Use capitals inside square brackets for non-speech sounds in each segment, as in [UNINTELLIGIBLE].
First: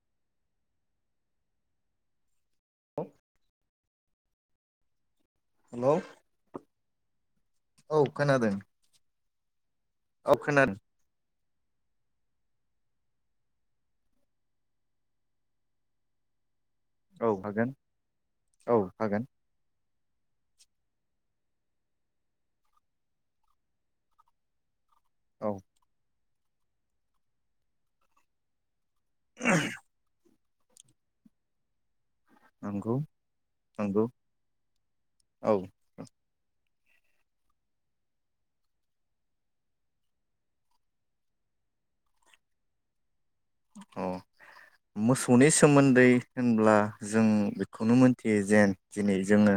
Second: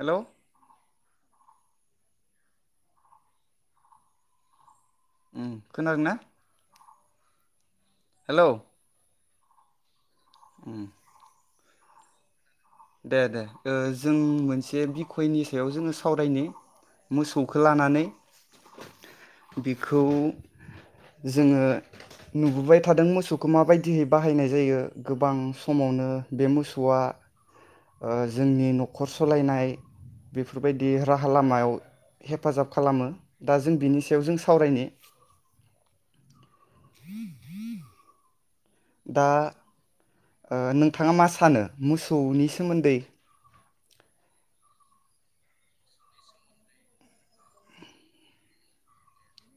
Hello औ hello खोनादोंना औ हेलौ खोनादों अ खोनादों उम दे दे ओ जों मोनसे बिखयनि सायाव जोङो सावरायनि औ मोसौखौ हागोन लानानै औ हागोन बेखौ‌ खौ जोङो नुबोबाय थादों मोसौखौ माबायदियै बाहायनाय जायो गोबां औ समावनो बे मोसौआ ओ जोंनि न'ख खर सलायनाय। बेफोरबायदि राहा लामायाव हेफाजाब नंगौ खालामो दा जों बिनि नंगौ सायाव जों सावरायनि औ [UNINTELLIGIBLE] दा नोंथाङा मा सानो मोसौनि सोमोन्दै? अ मोसौनि सोमोन्दै होनब्ला जों बेखौनो मोनथियो जे दिनै जोङो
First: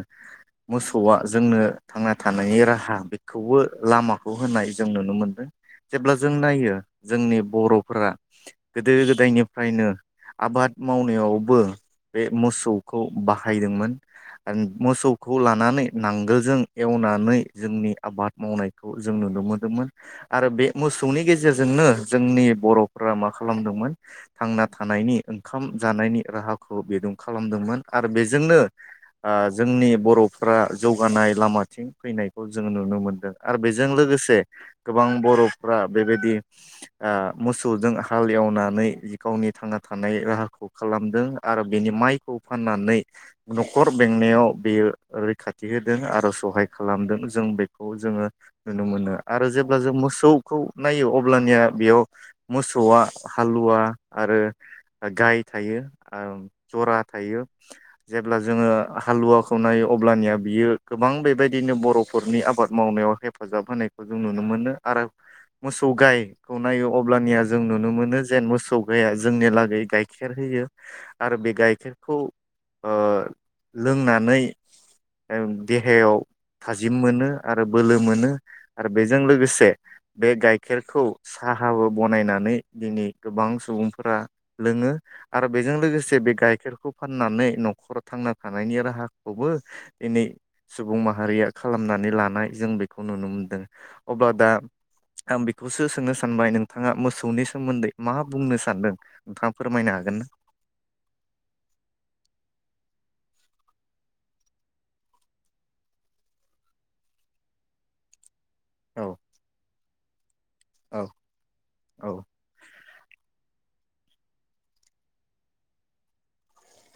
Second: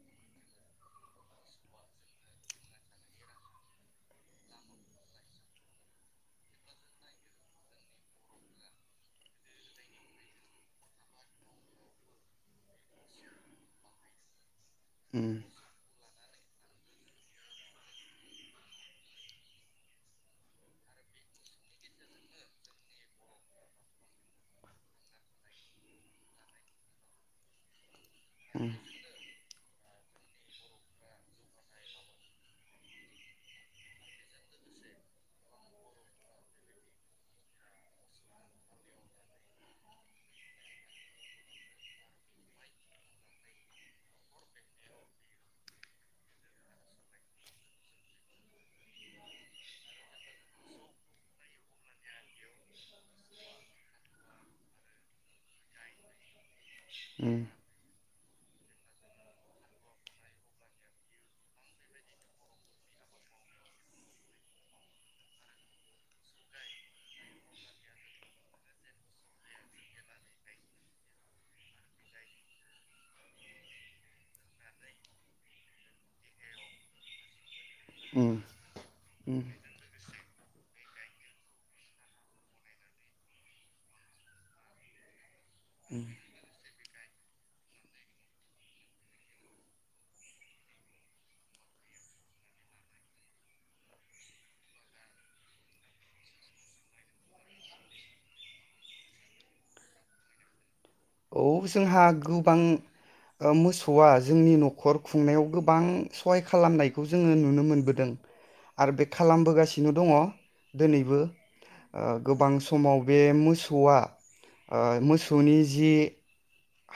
मोसौआ जोंनो थांना थानायनि राहा बेखौबो लामाखौ होनाय जों नुनो मोनदों जेब्ला जों नायो जोंनि बर'फोरा गोदो गोदायनिफ्रायनो आबाद मावनायावबो बे मोसौखौ बाहायदोंमोन। उम मोसौखौ लानानै नां आगोलजों एवनानै जोंनि आबाद मावनायखौ जों नुनो मोनदोंमोन आरो बे मोसौनि गेजेरजोंनो जोंनि बर'फोरा माखा खालामदोंमोन थांना थानायनि ओंखाम जानायनि राहाखौ बिदुं खालामदोंमोन आरो बेजोंनो उम आ जोंनि बरफ्रा जौगानाय लामाथिं फैनायखौ जों नुनो मोनदों आरो बेजों लोगोसे गोबां बरफ्रा बेबायदि आ मोसौजों हाल एवनानै गावनि थांना थानाय राहाखौ खालामदों आरो बेनि माइखौ फाननानै नखर बेंनायाव बेयो रैखाथि होदों आरो सहाय खालामदों जों बेखौ जोङो नुनो मोनो आरो जेब्ला जों मोसौखौ नायो अब्लानिया बेयाव मोसौ मोसौआ हालुवा आरो गाय थायो जरा उम थायो। जेब्ला जोङो हालुवाखौ नायो अब्लानिया बियो गोबां बेबायदिनो बरफोरनि आबाद मावनायाव हेफाजाब होनायखौ जों नुनो मोनो आरो मोसौ गायखौ नायो अब्लानिया जों नुनो मोनो जेन मोसौ गाया जोंनि लागै गाइखेर होयो आरो बे गाइखेरखौ ओ लोंनानै देहायाव थाजिम मोनो। आरो बोलो मोनो उम आ बेजों लोगोसे बे गाइखेरखौ साहाबो बनायनानै नै दिनै गोबां सुबुंफोरा लोङो। आरो बेजों लोगोसे बे गाइखेरखौ फाननानै नखराव थांना थानायनि राहाखौबो दिनै सुबुं माहारिया खालामनानै लानाय जों बेखौ नुनो मोनदों अब्ला दा आं बेखौसो सोंनो सानबाय नोंथाङा मोस औनि सोमोन्दै मा बुंनो सानदों नोंथाङा फोरमायनो हागोन ना? औ जोंहा गोबां मोसौआ जोंनि न'खर खुंनायाव गोबां सहाय खालामनायखौ जोङो नुनो मोनबोदों। आरो औ बे खालामबोगासिनो दङ। औ दोनैबो ओ औ गोबां समाव बे मोसौ आ मोसौनि जि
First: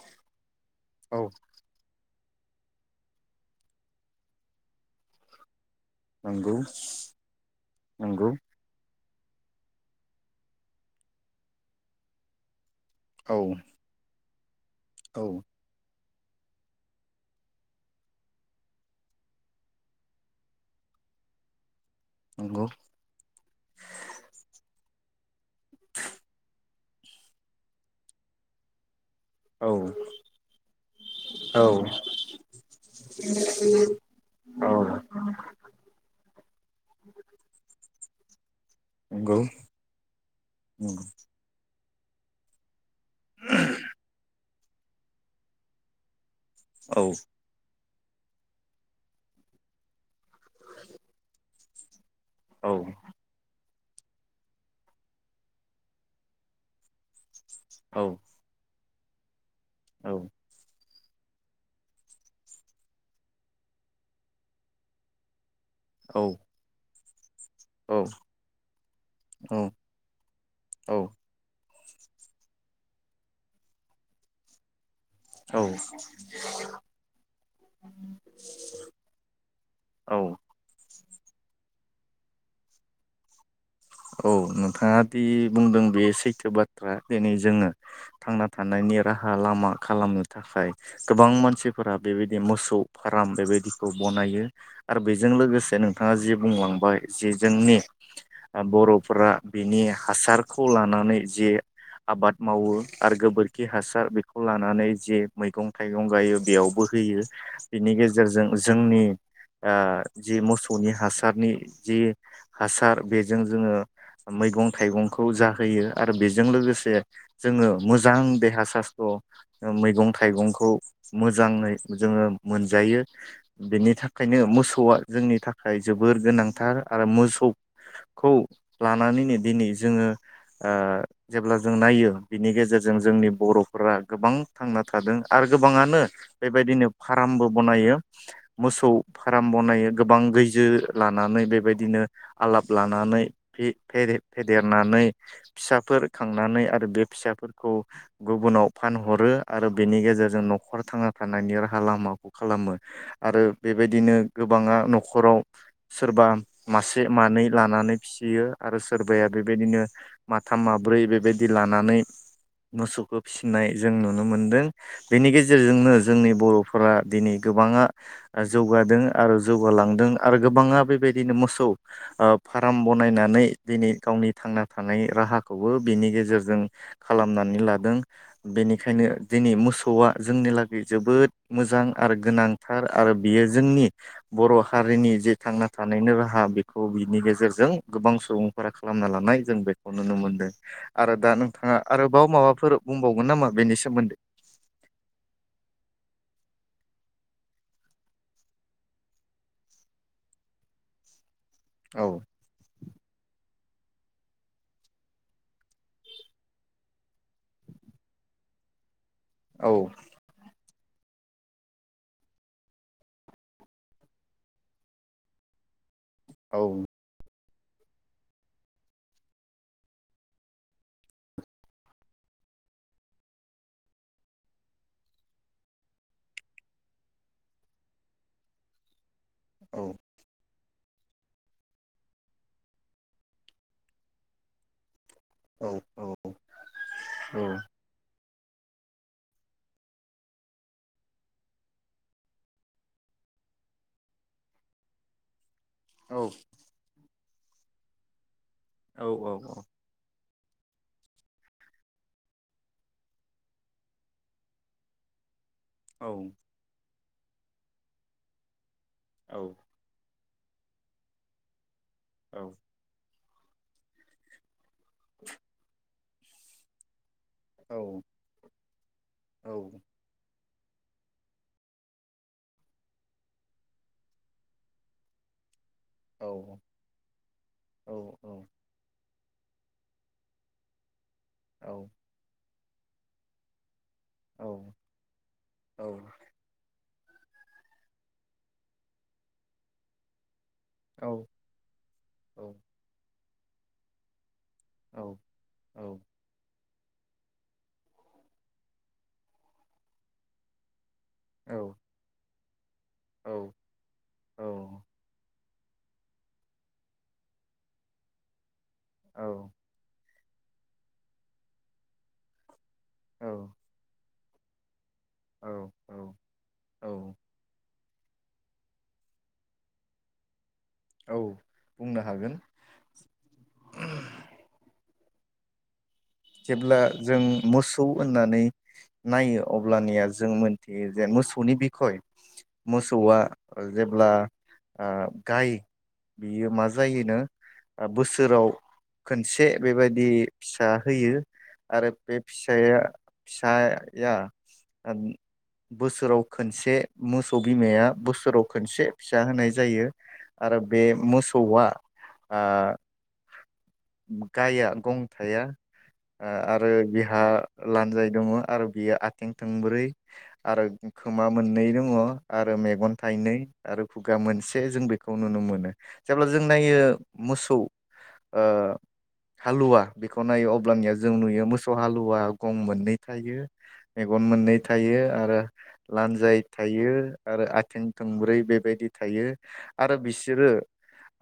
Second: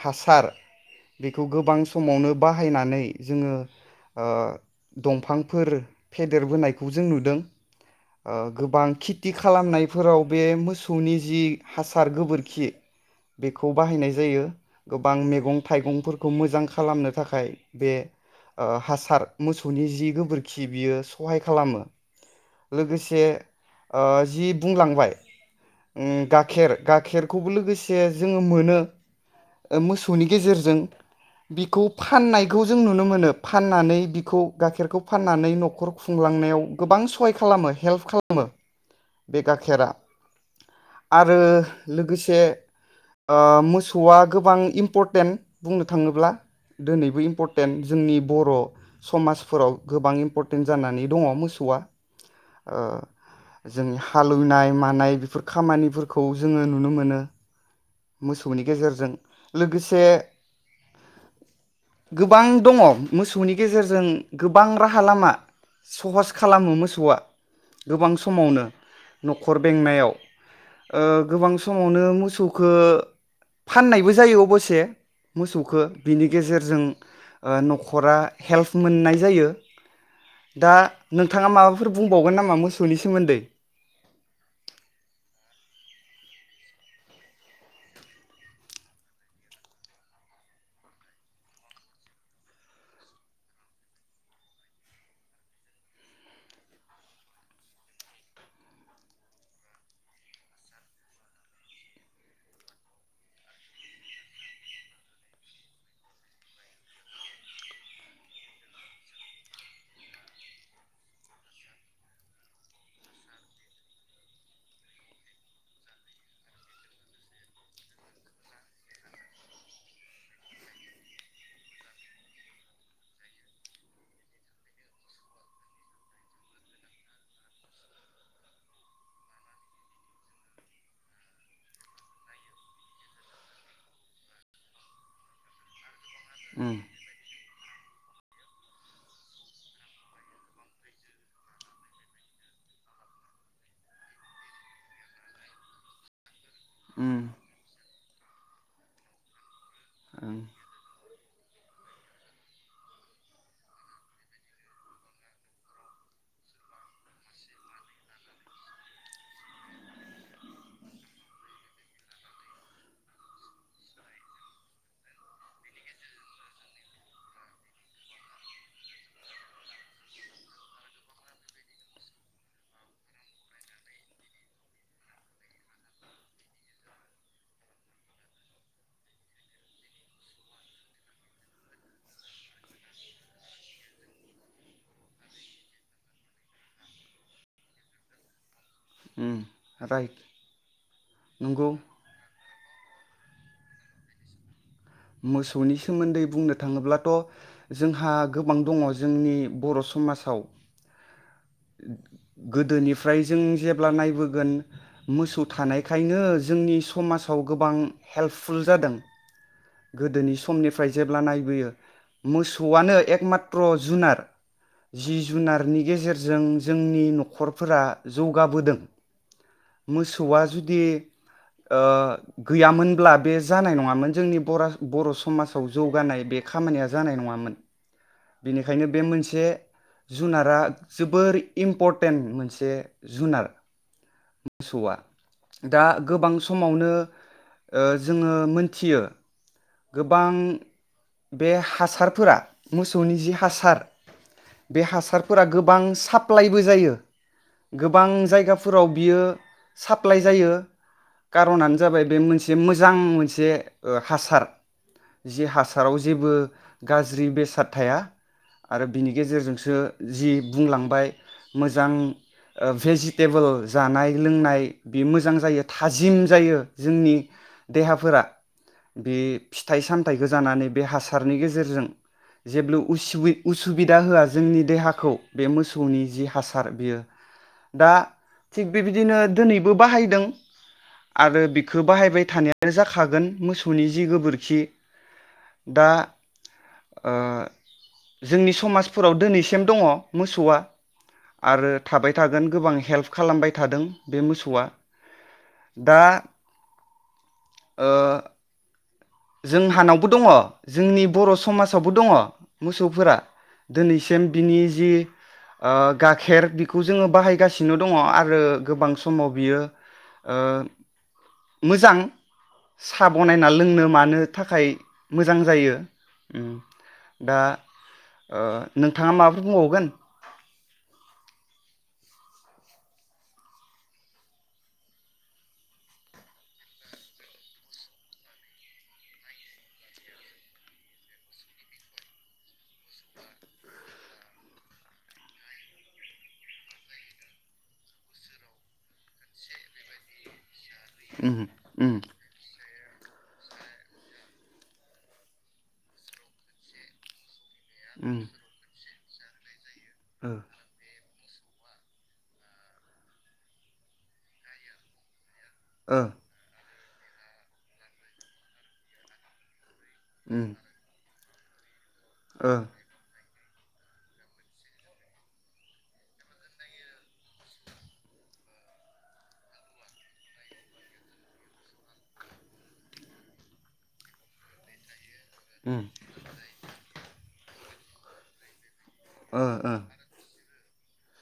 हासार औ बेखौ गोबां समावनो बाहायनानै जोङो ओ दंफांफोर नंगौ फेदेरबोनायखौ जों नुदों नंगौ ओ गोबां खि खिथि खालामनायफोराव बे मोसौनि जि हासार गोबोरखि औ बेखौ बाहायनाय ज [UNINTELLIGIBLE] गोबां औ मैगं थाइगंफोर खौ मोजां खालामनो थाखाय बे ओ हासार मोसौनि जि गोबोरखि बियो सहाय खालामो। नंगौ लोगोसे ओ जि बुंलांबाय ओम गाखेर गाखेरखौबो लोगोसे जोङो मोनो औ ओ मोसौनि गेजेरजों औ बिखौ फाननायखौ जों नुनो मोनो फाननानै बिखौ गाइखेरखौ फाननानै न'खर खुंलांनायाव गोबां सहाय खालामो हेल्प खालामो [UNINTELLIGIBLE] नंगौ बे नंगौ गाखेरा आरो लोगोसे ओ मोसौआ गोबां इम्परटेन्ट बुंनो थाङोब्ला औ दिनैबो इम्परटेन्ट जोंनि बर' समाजफोराव गोबां इम्परटेन्ट जानानै दङ मोसौआ औ [UNINTELLIGIBLE] जोंनि हालौवनाय मानाय बेफोर खामानिफोरखौ जोङो नुनो मोनो औ मोसौनि गेजेरजों जों लोगोसे औ गोबां दङ मोसौनि गेजेरजों गोबां राहा लामा सहस खालामो मोसौआ गोबां सम समावनो न'खर बेंनायाव गोबां सम समावनो मोसौखौ फाननायबो जायो अबसे औ मोसौखो बिनि गेजेरजों न'खरा हेल्प मोननाय जायो औ दा नोंथाङा माबाफोर बुंबावगोन नामा मोसौनि सोमोन्दै औ नोंथाङा दि बुंदों बे सैथो बाथ्रा दिनै जोङो थांना थानायनि राहा लामा खालामनो थाखाय गोबां मानसिफोरा बेबायदि मोसौ फार्म बेबायदिखौ बनायो आरो बेजों लोगोसे नोंथाङा जि बुंलांबाय जि जोंनि बर'फोरा बिनि हासारखौ लानानै जे आबाद मावो आरो गोबोरखि हासार बेखौ लानानै जे मैगं थाइगं गायो बेयावबो होयो बिनि गेजेरजों जोंनि ओ जि मोसौनि हासारनि जि हासार बे जों जोङो मैगं थाइगंखौ जाहोयो आरो बेजों लोगोसे जोङो मोजां देहा सास्थ्र' मैगं थाइगंखौ मोजाङै जोङो मोनजायो बेनि थाखायनो मोसौआ जोंनि थाखाय जोबोर गोनांथार आरो मोसौ खौ लानानैनो दिनै जोङो जेब्ला जों नायो बिनि गेजेरजों जोंनि बर'फोरा गोबां थांना थादों आरो गोबाङानो उम बेबायदिनो फार्मबो बनायो मोसौ फार्म बनायो गोबां गैजो लानानै बेबायदिनो आलाब लानानै फेदेरनानै फिसाफोर खांनानै आरो बे उम फिसाफोरखौ गुबुनाव फानहरो आरो बेनि ओं गेजेरजों न'खर थांना थानायनि राहा लामाखौ खालामो आरो बेबायदिनो गोबाङा न'खराव सोरबा मासे मानै लानानै फिसियो आरो सोरबाया बेबायदिनो माथाम माब्रै बेबायदि लानानै मोसौखौ फिसिनाय जों नुनो मोनदों बेनि गेजेरजोंनो जोंनि बर'फोरा दिनै गोबाङा जौगादों आरो जौगालांदों आरो गोबाङा बेबायदिनो मोसौ फार्म बनायनानै दिनै गावनि थांना थानाय राहाखौबो बिनि गेजेरजों खालामनानै लादों बेनिखायनो दिनै मोसौआ जोंनि लागै जोबोद मोजां आरो गोनांथार आरो बियो जोंनि बर' हारिनि जे थांना थानायनि राहा बेखौ बिनि गेजेर गेजेरजों गोबां सुबुं खालामना उम लानाय जों बेखौ राइट नुनो मोनदों आरो दा नंगौ नोंथाङा आरोबाव माबाफोर बुंबावो नामा बेनि सोमोन्दै मोसौनि सोमोन्दै बुंनो थाङोब्लाथ' जोंहा गोबां दङ जोंनि बर' समाजाव औ गोदोनिफ्राय जों जे जब्ला नायबोगोन मोसौ थानायखायनो जोंनि समाजाव गोबां हेल्पफुल जादों औ गोदोनि समनिफ्राय जेब्ला नायबोयो मोसौआनो एकमात्र' जुनार जि जुनारनि गेजेरजों जों औ जोंनि न'खर फोरा जौगाबोदों मोसौआ जुदि गैयामोनब्ला बे जानाय नङामोन जोंनि बरा बर' समाजाव जौगानाय बे खामानिया जानाय नङामोन बेनिखायनो बे मोनसे से औ जुनारा जोबोर इम्परटेन्ट मोनसे जुनार मोसौआ औ दा औ औ गोबां समावनो औ जोङो मोनथियो गोबां बे हासारफोरा मोसौनि जि हासार बे हासारफोरा गोब गोबां औ साप्लाायबो जायो गोबां जायगाफो फोराव औ बियो साप्लाइ जायो खार'नानो जाबाय बे मोनसे मोजां मोनसे हासार जि हास हासाराव औ जेबो गाज्रि बेसाद थाया आरो बिनि औ गेजेरजोंसो जि बुंलांबाय मोजां मोजां भेजि टेबोल जानाय लोंनाय बेयो मोजां जायो थाजि जिम जायो जोंनि देहाफोरा बे फिथाइ सामथाइखो जानानै बे हासारनि गेजेरजों जेब्लो उसुबि-उसुबिदा होआ जोंनि देहाखौ बे मोसौ मोसौनि जि हासार बियो दा थिग बेबायदिनो दिनैबो बाहायदों आरो बिखौ बाहायबाय थानाय जाखागोन मोसौनि जि गोबोर खि दा ओ जोंनि समाजफोराव दिनैसिम दङ मोसौआ आरो थाबाय औ थागोन गोबां हेल्प खालामबाय थादों बे मोसौ वा दा ओ जोंहानावबो दङ जोंनि बर समाजावबो दङ मोसौफोरा दिनैसिम बिनि जि ओ गाखेर बेखौ जोङो बाहायगासिनो दङ आरो गोबां समाव बियो ओ मोजां साहा बनायना लोंनो मा नो थाखाय मोजां जायो औ उम औ दा ओ नोंथाङा माबाफोर बुंबावगोन औ बुंनो हागोन जेब्ला जों मोसौ होननानै नायो अब्लानिया जों मोनथियो जे मोसौनि बिखय मोसौआ जेब्ला गाय बियो मा जायोनो बोसोराव खनसे बे बायदि फिसा होयो उम आरो उम बे फिसाया फिसाया बोसोराव खनसे मुस खौ बिमाया उम बोसोराव खोनसे फिसा होनाय जायो ओ आरो बे मोसौ सौआ ओ गाया गं थाया ओ‌ ओ आ आरो बिहा लान्जाय दङ आरो बियो आथिं थोंब्रै उम आरो खोमा मोननै दङ ओ आरो मेगन थाइनै आरो खुगा मोनसे जों बेखौ नुनो मोनो जेब्ला जों नायो मोसौ ओ हालुवा बेखौ नायो अब्लानिया जों नुयो मोसौ हालुवा गम मोननै थायो मेगन मोननै थायो आरो उम लान्जाय थायो आरो आथिं थोंब्रै बेबायदि थायो ओ ओ आरो बिसोरो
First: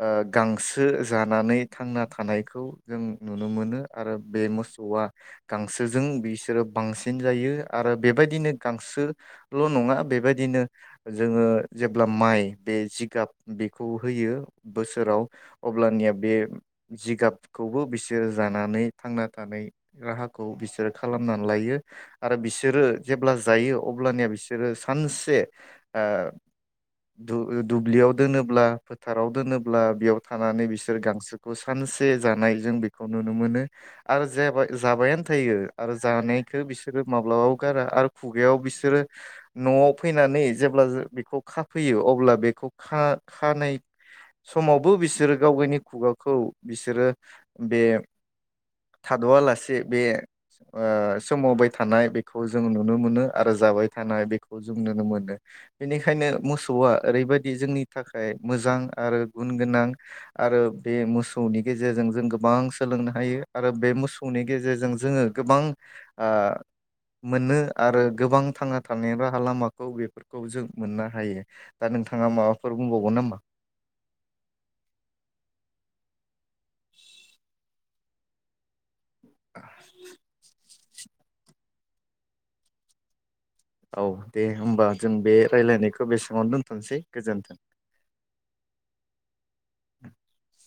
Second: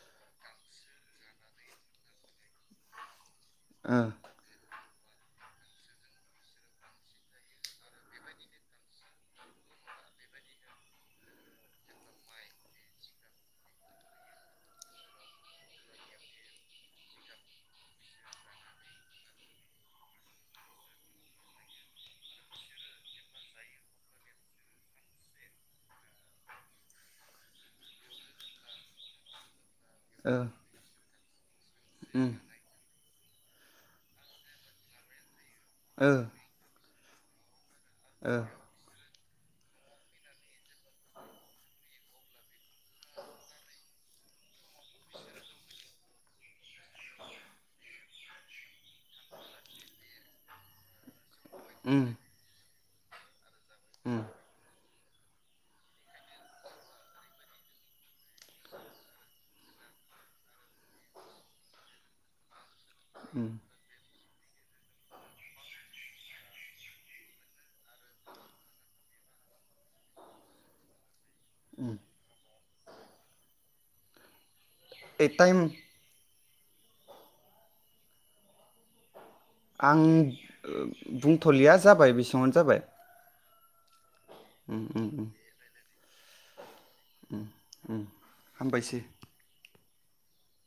ओ गांसो जानानै थांना थानायखौ जों नुनो मोनो ओ आरो बे मोसौ औवा गांसोजों बिसोरो बांसिन जायो आरो बेबायदिनो गांसोल' नङा बेबायदिनो जोङो जेब्ला माइ बे जिगाब बेखौ होयो बोसोराव अब्लानिया बे जिगाबखौबो बिसोरो जानानै थांना थानाय राहाखौ बिसोरो खालामनानै लायो आरो बिसोरो जेब्ला जायो अब्लानिया बिसोरो सानसे दुब्लियाव दोनोब्ला फोथाराव दोनोब्ला ब्ला बेयाव थानानै बिसोर गांसोखौ खौ सानसे उम जानाय जों बैखौ नुनो मोनो आरो जाबायानो थानाय थायो आरो ओ जानायखौ बिसोर बिसोरो माब्लाबा खुगारा आरो ओ खुगायाव बिसोरो न'आव फैनानै जेब्ला बेखौ खाफैयो अब्ला बेखौ खानाय समावबो बिसोरो गाव गावनि खुगा खौ बिसोरो बे थाद'आलासे बे सोमावबाय उम थानाय बेखौ जों नुनो नुनो मोनो आरो जाबाय उम थानाय बेखौ जों नुनो मोनो बेनिखायनो मोसौआ ओरैबायदि जोंनि थाखाय मोजां आरो गुन गोनां आरो बे मोसौनि गेजेरजों जों गोबां सोलोंनो हायो उम आरो बे मोसौ मोसौनि गेजेरजों जोङो गोबां ओ मोनो आरो गोबां थांना थानायनि राहा लामाखौ बेफोरखौ जों मोननो हायो दा नोंथाङा माबाफोर बुंबावगोन नामा एटायम [INAUDIBLE] आं बुंथ'लिया जाबाय बेसांङावनो जाबाय औ दे उम होमबा उम जों उम बे रायलायनायखौ बेसाङावनो दोनथ'सै गोजोन्थों हामबायसै [INAUDIBLE]